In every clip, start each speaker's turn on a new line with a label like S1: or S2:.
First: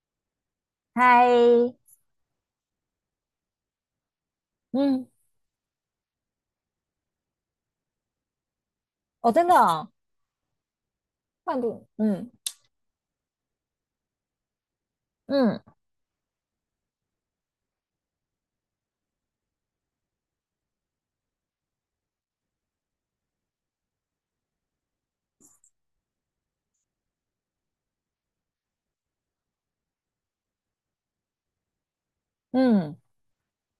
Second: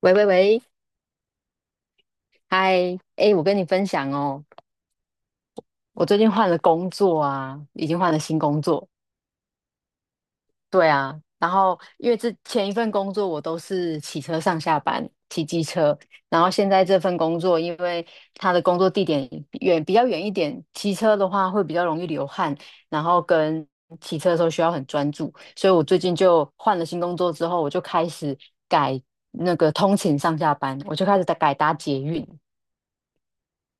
S1: 喂喂喂，
S2: 嗨。
S1: 嗨，哎，我跟你分享哦，
S2: 嗯。
S1: 我最近换了工作啊，已经换了新工作。
S2: 哦，真的哦？
S1: 对啊，然
S2: 换
S1: 后
S2: 不，
S1: 因为
S2: 嗯
S1: 之前一份工作我都是骑车上下班，骑
S2: 嗯
S1: 机车，然后现在这份工作，因为它的工作地点比较远一点，骑车的话会比较容易流汗，然后跟骑车的时候需要很专注，所以我最近就换了新工作之后，我就开始改通勤上下班，我就开始改搭捷运。
S2: 嗯。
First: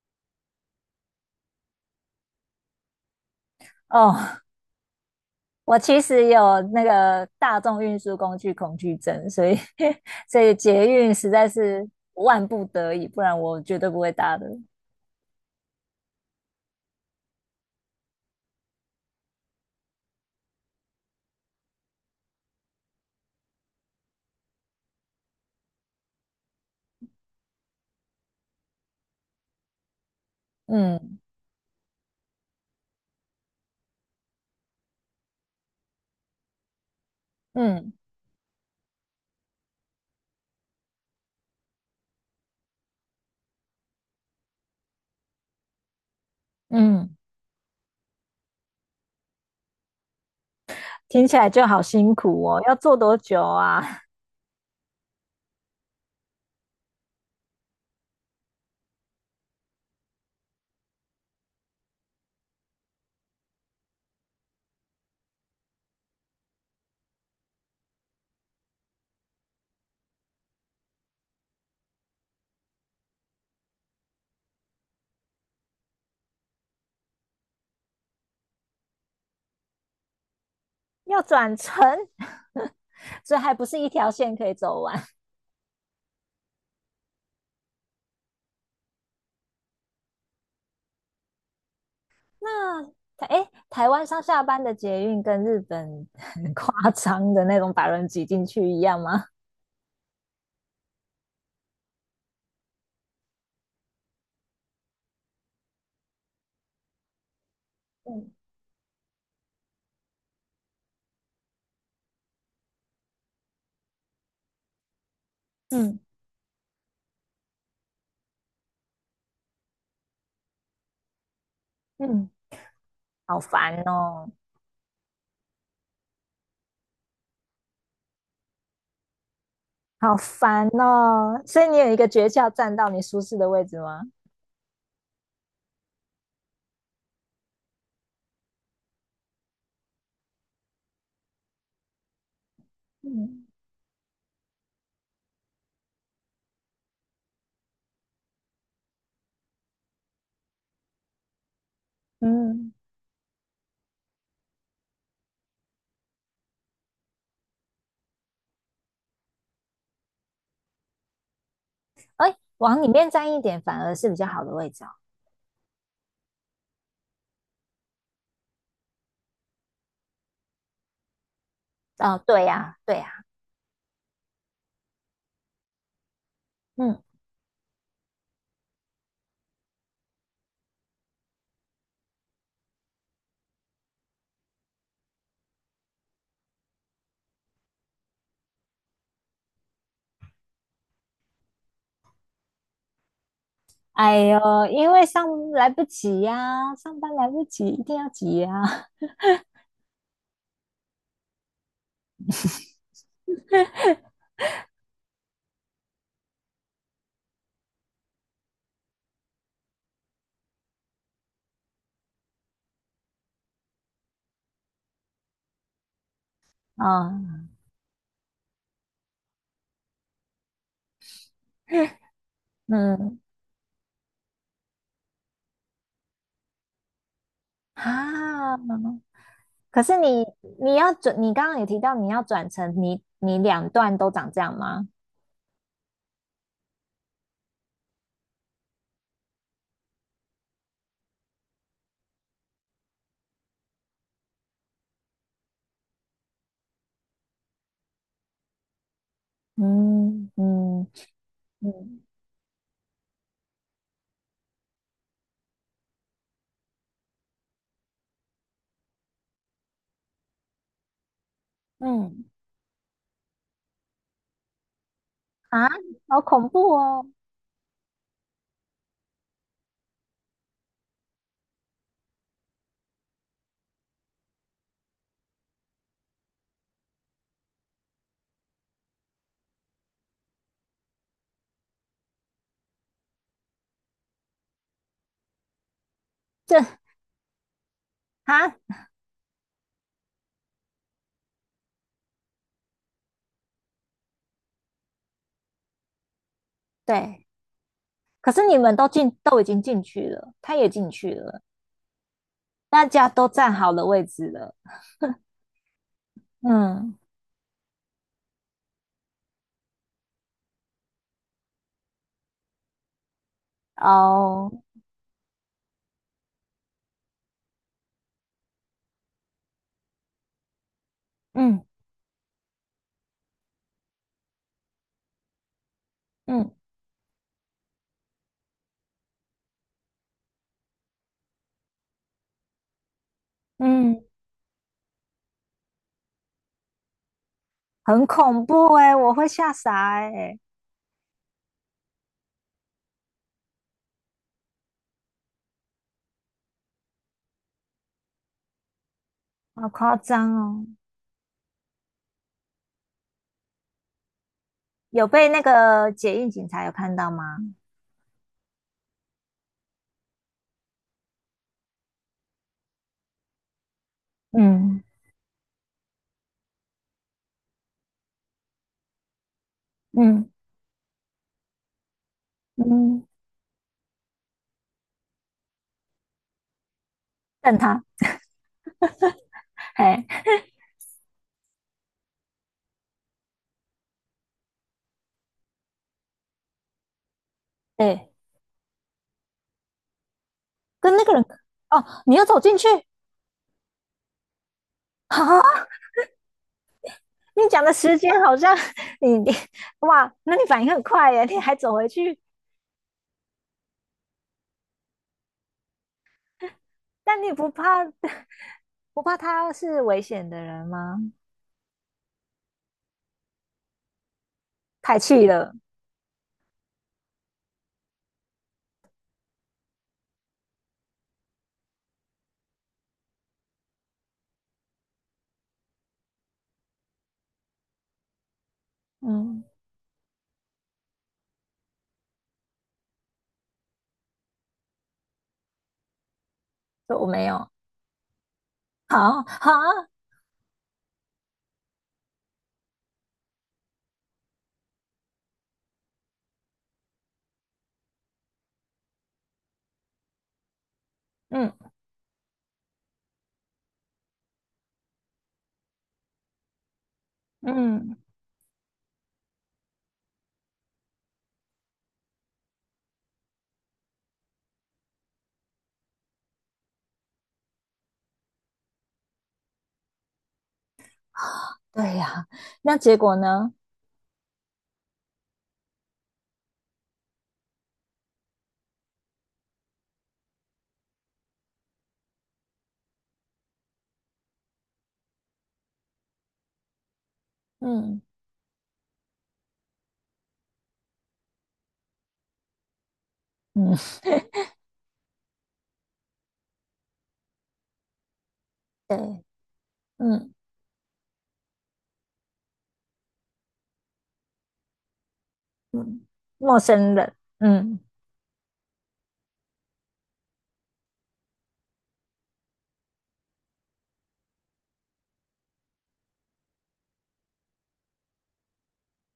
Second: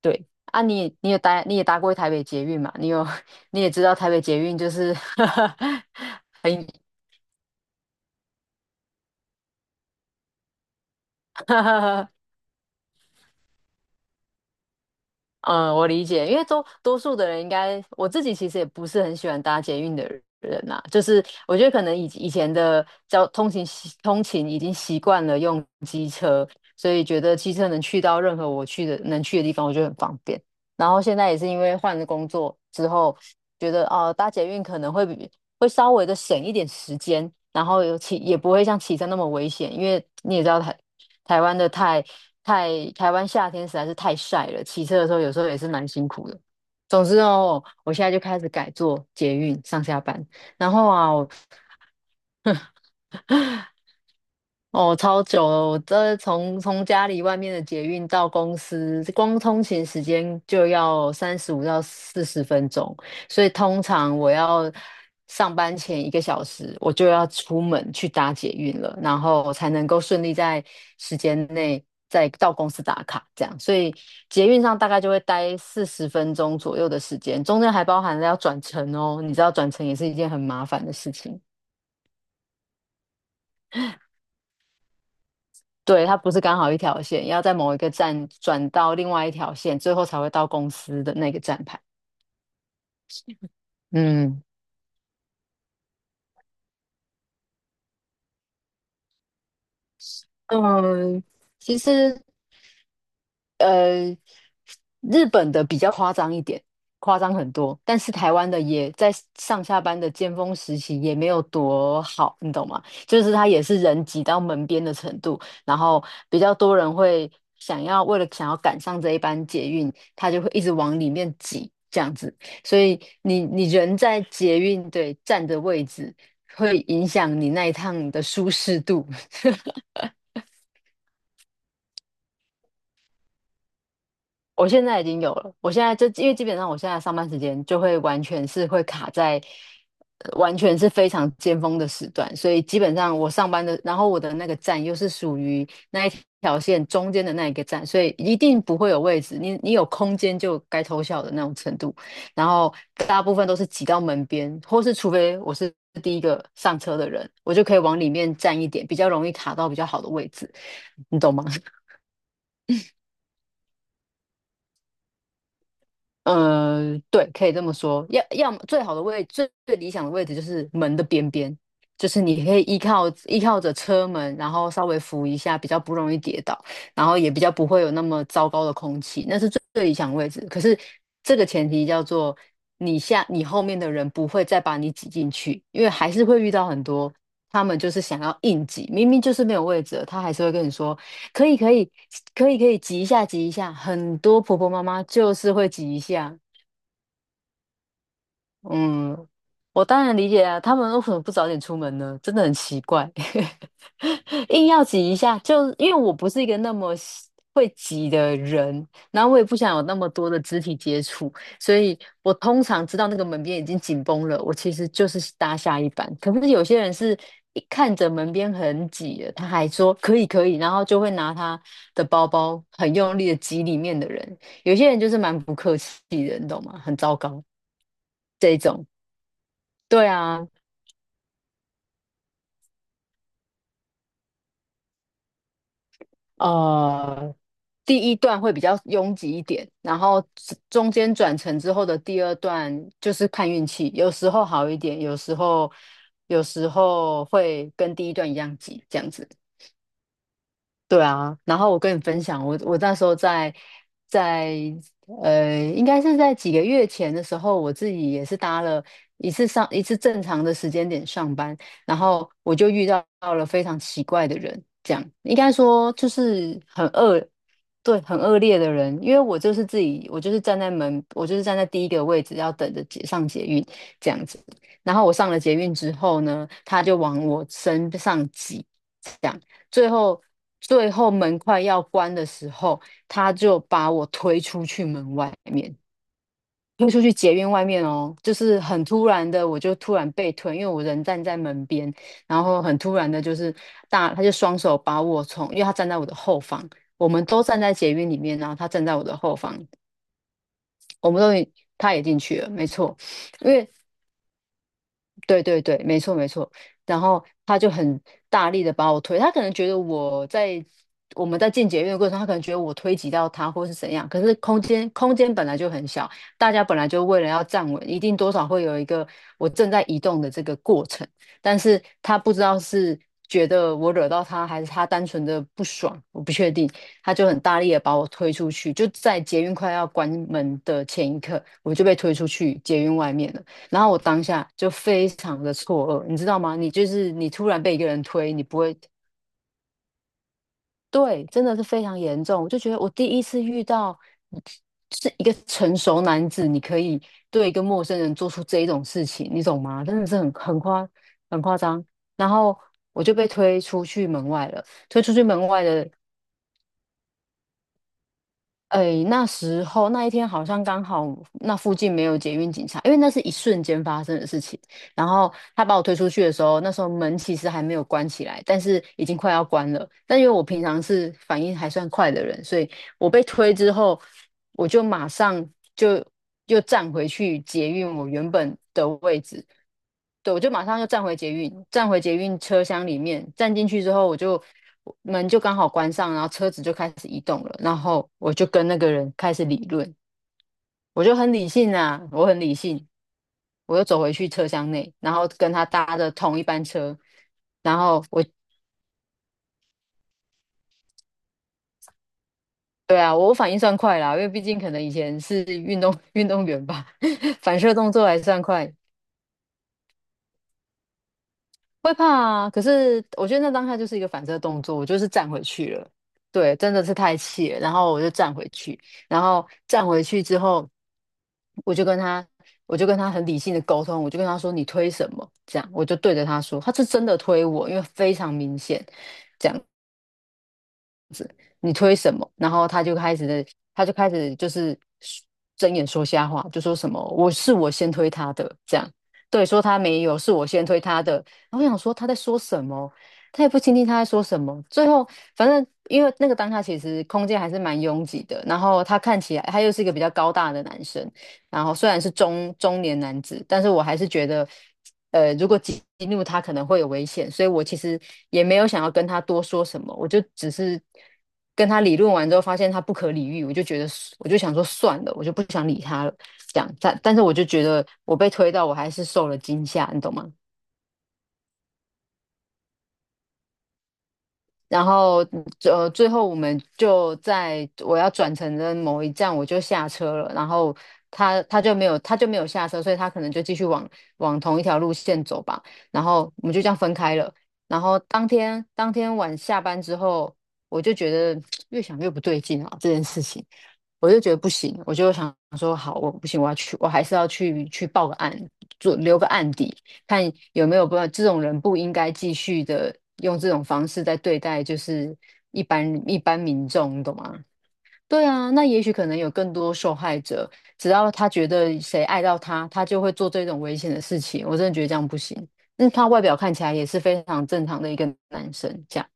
S1: 对啊你也搭过台北捷运嘛？你也知道台北捷
S2: 哦，
S1: 运就是
S2: 我其实 有
S1: 很
S2: 那个大众运输工具恐惧症，所以 所以捷运实在是 万不得已，不然我绝对不会搭的。
S1: 嗯，我理解，因为多数的人应该，我自己其实也不是很喜欢搭捷运的人呐、就是我觉得可能以前的交通勤习通勤已经习惯了用机车，所以觉得机车能去到任何我去的能去的地方，我觉得很方便。然后现
S2: 嗯
S1: 在也是因为换了工作之后，觉得哦、搭捷运可能会稍微的省一点时间，然后
S2: 嗯
S1: 尤其也不会像骑车那么危险，因为你也知道台台湾的太太台湾夏天实在是太晒了，骑车的时候有时候也是蛮辛苦的。总
S2: 嗯。
S1: 之哦，我现在就开始改坐捷运上下班，然后啊，
S2: 听
S1: 我
S2: 起来就好辛苦哦，要坐多久啊？
S1: 哦，超久了！我这从家里外面的捷运到公司，光通勤时间就要35到40分钟，所以通常我要上班前一个小时，我就要出门去搭捷运了，然后才能够顺利在时间内再到公司打卡，这样。所以捷运上大概就会待四十分钟左右的时间，中间还包含了要转乘哦，你知道转乘也是一件很麻烦的事
S2: 要
S1: 情。
S2: 转乘。所以还不是一条线可以走完。
S1: 对，它不是刚好一条线，要在某一个站转到另外一条线，最后才会到公司的那个站牌。
S2: 那台哎，台湾上下
S1: 嗯
S2: 班的捷运跟日本很夸张的那种把人挤进去一样吗？
S1: 嗯，其实呃，日本的比较夸张一点，夸张很多，但是
S2: 嗯
S1: 台湾的也在上下班的尖峰时期也没有多好，你懂吗？就是它也是人挤到门边的程度，然
S2: 嗯
S1: 后比较多人会为了想要赶上这一班捷运，他就会一直往里面挤这样
S2: 嗯。
S1: 子，所以
S2: 好
S1: 你
S2: 烦
S1: 人在
S2: 哦，
S1: 捷运站的位置会影响你那一趟的舒适度。
S2: 好烦哦。所以你有一个诀窍，站到你舒适的位置吗？
S1: 我现在已经有了，我现在就因为基本上我现在上班时间就会完全是会卡在，完全是非常尖峰的时段，所以基本上我
S2: 嗯，
S1: 上班的，然后我的那个站又是属于那一条线中间的那一个站，所以一定不会有位置，你有空间就该偷笑的那种程度，然
S2: 嗯，
S1: 后大部分都是挤到门边，或是除非我是第一个上车的人，我就可以往里面站一点，比较容易卡到比较好的位置，你懂吗？
S2: 哎，往里面站一点反而是比较好的位置哦。
S1: 对，可以这么说。要要么最好的位，最最理想的位置就是门的边边，就
S2: 哦，
S1: 是你
S2: 对
S1: 可以
S2: 呀，
S1: 依
S2: 对
S1: 靠
S2: 呀。
S1: 依靠着车门，然后稍微扶一下，比较不容易跌倒，
S2: 嗯。
S1: 然后也比较不会有那么糟糕的空气，那是最最理想的位置。可是这个前提叫做你后面的人不会再把你挤进去，因为还是会遇到很多他们就是想要硬挤，明明就是没有位置了他还是会跟你说。可以可以可以可以挤一下挤一下，很
S2: 哎呦，
S1: 多婆婆妈
S2: 因
S1: 妈
S2: 为上
S1: 就是
S2: 来
S1: 会
S2: 不
S1: 挤一
S2: 及
S1: 下，
S2: 呀，上班来不及，一定要挤呀。
S1: 嗯，我当然理解啊，他们为什么不早点出门呢？真的很奇怪，硬要挤一下，就因为我不是一个那么会挤的人，然后我也不想有那么多的肢体接触，所以我通常知道那个门边已经紧绷了，我其实就是搭下一班。可是有些人是
S2: 啊，
S1: 一看着门边很挤了，他还说可以可以，然后就会拿他的包包很用
S2: 嗯，
S1: 力的挤里面的人。有些人就是蛮不客气的，你懂吗？很糟糕这
S2: 啊，
S1: 一种。
S2: 可是
S1: 对
S2: 你
S1: 啊，
S2: 你要转，你刚刚也提到你要转成你两段都长这样吗？
S1: 呃，第一段会比较拥挤一点，然后中间转乘之后的第二段就是看运气，有时候好一点，有时候会跟第一段一样挤，这样子。
S2: 嗯嗯
S1: 对啊，然后我跟你
S2: 嗯
S1: 分享，我那时候在应该是在几个月前的时候，我自己也是搭了一次上一次正常的时间点上班，然
S2: 嗯
S1: 后我就遇到了非常奇怪的人，这样应该
S2: 啊，
S1: 说就
S2: 好恐
S1: 是
S2: 怖
S1: 很
S2: 哦！
S1: 恶，对，很恶劣的人，因为我就是自己，我就是站在门，我就是站在第一个位置，要等着上捷运这样子，然后我上了捷运之后呢，他就往我身上挤。讲，最后最后门快要关的时候，他就把我推出去门外面，
S2: 这
S1: 推出去捷运外面哦，就
S2: 啊，
S1: 是很突然的，我就突然被推，因为我人站在门边，然后很突然的，就是他就双手把我从，因为他站在我的后方，我们
S2: 对，
S1: 都站在捷运里
S2: 可
S1: 面，
S2: 是
S1: 然后
S2: 你
S1: 他
S2: 们
S1: 站
S2: 都
S1: 在我
S2: 进
S1: 的后
S2: 都已
S1: 方，
S2: 经进去了，他也进
S1: 我
S2: 去
S1: 们都
S2: 了，
S1: 已他也进去了，没
S2: 大
S1: 错，
S2: 家都站
S1: 因为
S2: 好了位置了。
S1: 对对对，没错没错。
S2: 嗯
S1: 然后他就很大力的把我推，他可能觉得我在我们在进捷运的过程中他可能觉得我推挤到他或是怎样。可是
S2: 哦，
S1: 空间本来就很小，大家本来就为了要站稳，一定多少会有一个我正在移动的这个过程。但
S2: 嗯
S1: 是他不知道是觉得我惹到他，还是他单纯的不爽，我不确
S2: 嗯
S1: 定。他就很大力的把我推出去，就在捷运快要关门的前一刻，我就被推出去捷运外面了。然后我
S2: 嗯。
S1: 当下就非常的错愕，你知道吗？你就是你突然被一个人
S2: 很
S1: 推，你
S2: 恐
S1: 不
S2: 怖
S1: 会，
S2: 哎，我会吓傻哎。
S1: 对，真的是非常严重。我就觉得我第一次遇到是一个成熟男子，你可以对一个陌生人做出这一种事情，你懂
S2: 好
S1: 吗？
S2: 夸
S1: 真的是
S2: 张
S1: 很很
S2: 哦！
S1: 夸很夸张。然后我就被推出去门外了。推
S2: 有
S1: 出去
S2: 被那
S1: 门外的
S2: 个解印警察有看到吗？
S1: 哎，那时候那一天好像刚好那附近没有捷运警察，因为那是一瞬间发生的事情。
S2: 嗯
S1: 然后他把我推出去的时候，那时候门其实还没有关起来，但是已经快要关了。但因
S2: 嗯
S1: 为我平常是反应还算快的人，所以
S2: 嗯。
S1: 我被推之后，我就马上就又站回去
S2: 瞪
S1: 捷
S2: 他。
S1: 运我原本的位置，
S2: 哎
S1: 对，我就马上又站回捷运，站回捷运车厢里面，站进去之后，我就门就刚好关上，然后车子就开始移动了，然
S2: 哎，
S1: 后我就跟那个人开始理论，
S2: 跟那
S1: 我
S2: 个
S1: 就
S2: 人。
S1: 很理性
S2: 哦，
S1: 啊，
S2: 你又
S1: 我
S2: 走
S1: 很理
S2: 进去？
S1: 性，我又走回去车厢内，然后跟
S2: 啊？
S1: 他搭的同一班车，
S2: 你讲的
S1: 然
S2: 时
S1: 后
S2: 间
S1: 我
S2: 好像你你哇，那你反应很快耶，你还走回去。
S1: 对啊，我反应算快啦，因为毕竟可能以前是运动 运动员吧，
S2: 但你 不
S1: 反射
S2: 怕
S1: 动作还算快。
S2: 不怕他是危险的人吗？
S1: 会怕啊，可是我觉得那当下就是一个反射动作，我
S2: 太
S1: 就是
S2: 气
S1: 站回
S2: 了。
S1: 去了。对，真的是太气了，然后我就站回去，然后站回去之后，我就跟他，我就跟他很理性的沟通，我就跟他说你推什么，这样，我就对着他说，他是真的推我，因为非常明显。
S2: 嗯。
S1: 这样。你推什么？然后他就开始的，他就开始就是睁眼说瞎话，就说什
S2: 说
S1: 么
S2: 我没
S1: 我
S2: 有。
S1: 是我先推他的，这样
S2: 好
S1: 对，
S2: 好。
S1: 说他没有，是我先推他的。然后我想说他在说什么，他也不听他在说什么。最后反正因为那个当下其实空间还是蛮拥挤的，然后他看起来他又是一个比较高大的男生，
S2: 嗯
S1: 然后虽然是中年男子，但是我还是觉得，如果激怒他可能会有危险，所以我其
S2: 嗯。
S1: 实也没有想要跟他多说什么，我就只是跟他理论完之后，发现他不可理喻，我就觉得我就想说算了，我就不想理他了，这样。但是我就觉得我被推到，我还是受了惊吓，你懂吗？
S2: 对呀，那结果呢？
S1: 然后最后我们就在我要转乘的某一站，我就下车了，然后他就没有下车，所以他可能就继续往同一条路线走吧，然后我们就这样分开了。然后
S2: 嗯
S1: 当天晚下班之后，我就觉得 越想越不对劲啊，这件事情。
S2: 嗯。
S1: 我就觉得不行，我就想说，好，我不行，我要去，我还是要去报个案，做留
S2: 对。
S1: 个案底，看
S2: 嗯
S1: 有没有不法。这种人不应该继续的用这种方式在对待，就是一般
S2: 嗯。
S1: 一般
S2: 陌
S1: 民
S2: 生
S1: 众，你
S2: 人。
S1: 懂吗？
S2: 嗯
S1: 对啊，那也许可能有更多受害者，只要他觉得谁爱到他，他就会做这种危险的事情。我真的觉得这样不行。那他外表看起来也是非常正常的一个男生，这样。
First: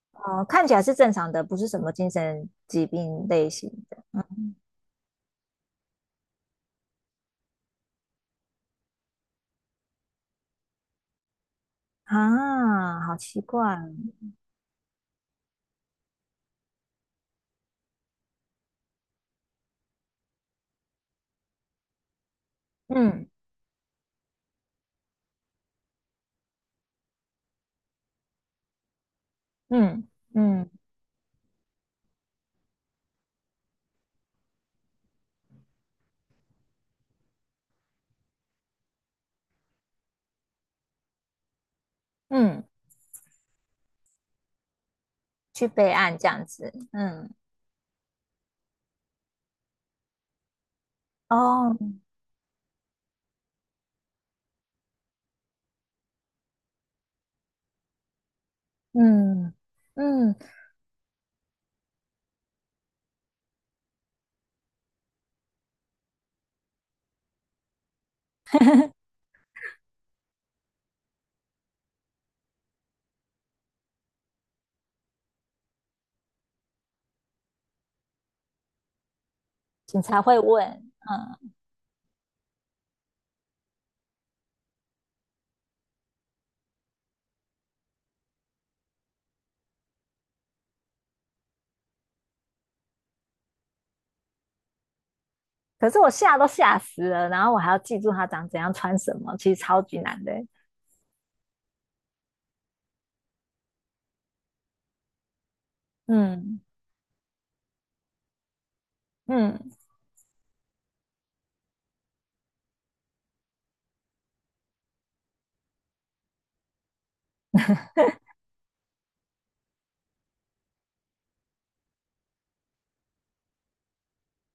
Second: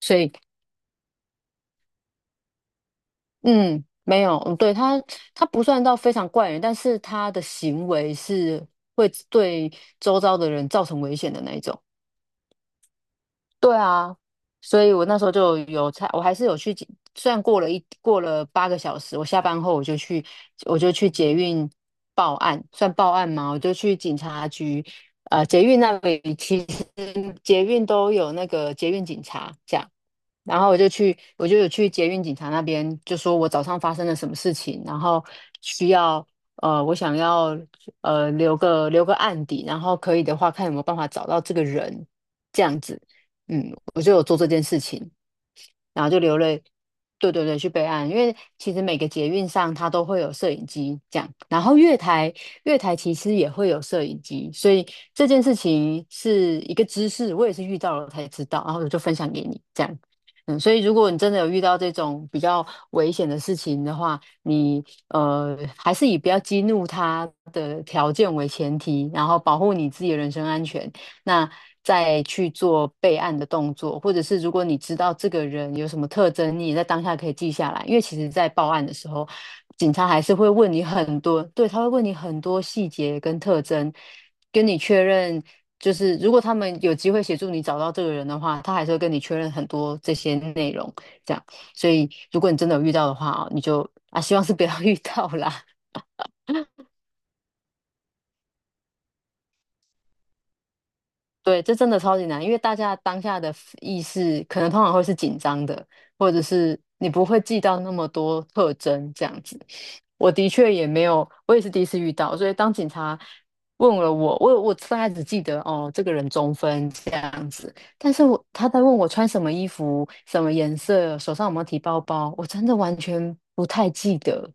S1: 所以
S2: 哦，看起来是正常的，不是什么精神疾病类型
S1: 嗯，没
S2: 的。
S1: 有，嗯，对，他，他不算到非常怪人，但是他的行为是会对周遭的人造成危险的那一种。
S2: 啊，好奇
S1: 对
S2: 怪。
S1: 啊，所以我那时候就有才，我还是有去捷，虽然过了8个小时，我下班后我就去，我就去捷运报案，算报
S2: 嗯
S1: 案吗？我就去警察局，捷运那里其实捷运都有那个捷运警察。这样。
S2: 嗯
S1: 然后
S2: 嗯
S1: 我就去，我就有去捷运警察那边，就说我早上发生了什么事情，然后需要我想要留个案底，然后可以的话看有没有办法找到这个人，这
S2: 嗯。
S1: 样子，嗯，我就有做这件事情。
S2: 去备
S1: 然后
S2: 案
S1: 就
S2: 这
S1: 留
S2: 样
S1: 了，
S2: 子。嗯
S1: 对对对，去备案，因为其实每个捷运上它都会有摄影机这样，然
S2: 哦，
S1: 后月台其实也会有摄影机，所以这件事情是一个知识，我也是遇到了才知道，然后我就分享给
S2: 嗯
S1: 你这样。
S2: 嗯。
S1: 嗯，所以如果你真的有遇到这种比较危险的事情的话，你还是以不要激怒他的条件为前提，然后保护你自己的人身安全。那再去做备案的动作，或者是如果你知道这个人有什么特征，你也在当下可以记下来，因为其实在报案的时候，警
S2: 警
S1: 察
S2: 察
S1: 还是
S2: 会
S1: 会
S2: 问。
S1: 问你很多，
S2: 嗯，
S1: 对，他会问你很多细节跟特征，跟你确认。就是如果他们有机会协助你找到这个人的话，他还是会跟你确认很多这些内容，这样。所以如果你真的有遇到的话哦，你就啊，希望是不要 遇到啦。
S2: 可是我吓都吓死了，然后我还要记住他长怎样穿什么，其实超级难的欸。
S1: 对，这真的超级难，因为大家当下的 意识可能通常会是紧张的，或者
S2: 嗯
S1: 是你不会记到那么多特征这样子。
S2: 嗯
S1: 我的确也没有，我也是第一次遇到，所以当警察问了我，我大概只记得哦，这个人中分这样子，但是我他在问我穿什么衣服、什么颜色、手上有没有提包包，我真的完全不太记得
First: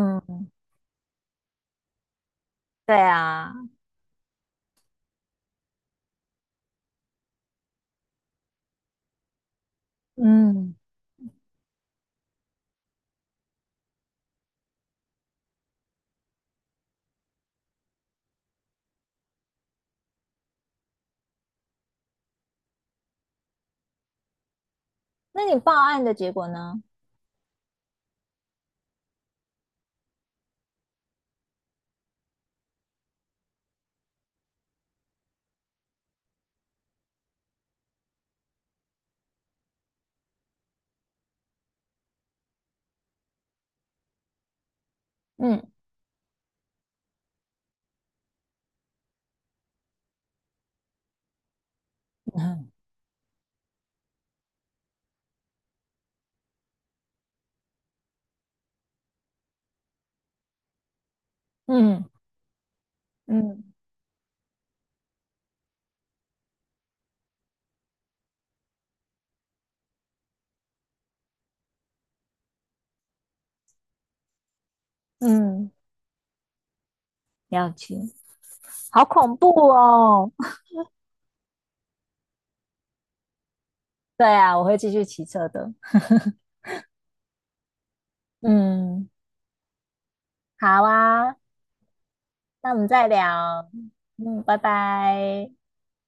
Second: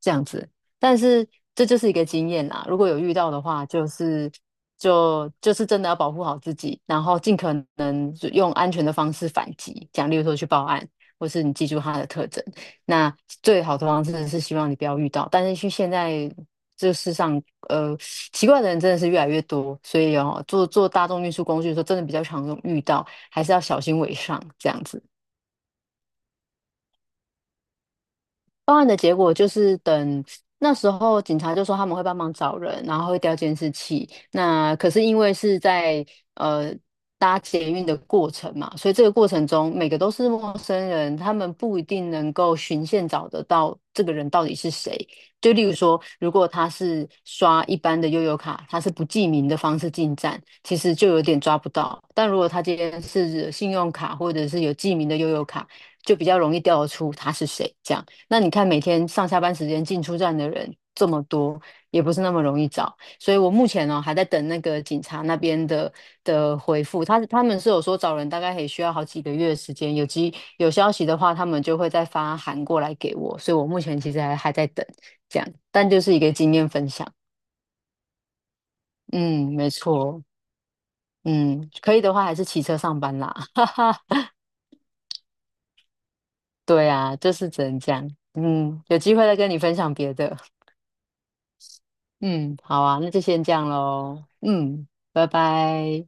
S1: 这样子。但是这就是一个经验啦，如果
S2: 对
S1: 有遇到的
S2: 啊。
S1: 话，就是。就是真的要保护好自己，然后尽可能就用安全的方式反击，讲例如说去报
S2: 嗯，
S1: 案，或是你记住他的特征。那最好的方式是希望你不要遇到，但是去现在这世上，呃，奇怪的人真的是越来越多，所以哦，坐大众运输工具的时候，真的比较常用遇到，还是要小心为上这样子。
S2: 那你报案的结果呢？
S1: 报案的结果就是等那时候警察就说他们会帮忙找人，然后会调监视器。那可是因为是在呃搭捷运的过程嘛，所以这个过程中每个都是陌生人，他们不一定能够循线找得到这个人到底是谁。就
S2: 嗯
S1: 例如说，如果他是刷一般的悠游卡，他是不记名的方式进站，其实就有点抓不到。但如果他
S2: 嗯
S1: 今天是信用卡或者是有记名的悠游卡，就比较容易调得出他是谁这样。那你看，每天上下班时间进出站的人这么多，也
S2: 嗯
S1: 不是那么容易找。所以我目
S2: 嗯
S1: 前呢、还在等那个警察那边的回复。他们是有说找人大概也需要好几个月的时间，有消息的话，他们就会再发函过来给我。所以我目前其实还在等这样，
S2: 嗯。
S1: 但就是一个经验分享。
S2: 了解。好恐怖
S1: 嗯，没错。
S2: 哦。
S1: 嗯，可以的话还是骑车上班啦。哈哈，
S2: 对啊，我会继续骑车的。
S1: 对啊，就是只能这样。嗯，有
S2: 嗯，
S1: 机会再跟你分享别的。
S2: 好啊。
S1: 嗯，
S2: 那我
S1: 好
S2: 们
S1: 啊，
S2: 再
S1: 那就先这样
S2: 聊。
S1: 喽。
S2: 嗯，拜
S1: 嗯，拜
S2: 拜。
S1: 拜。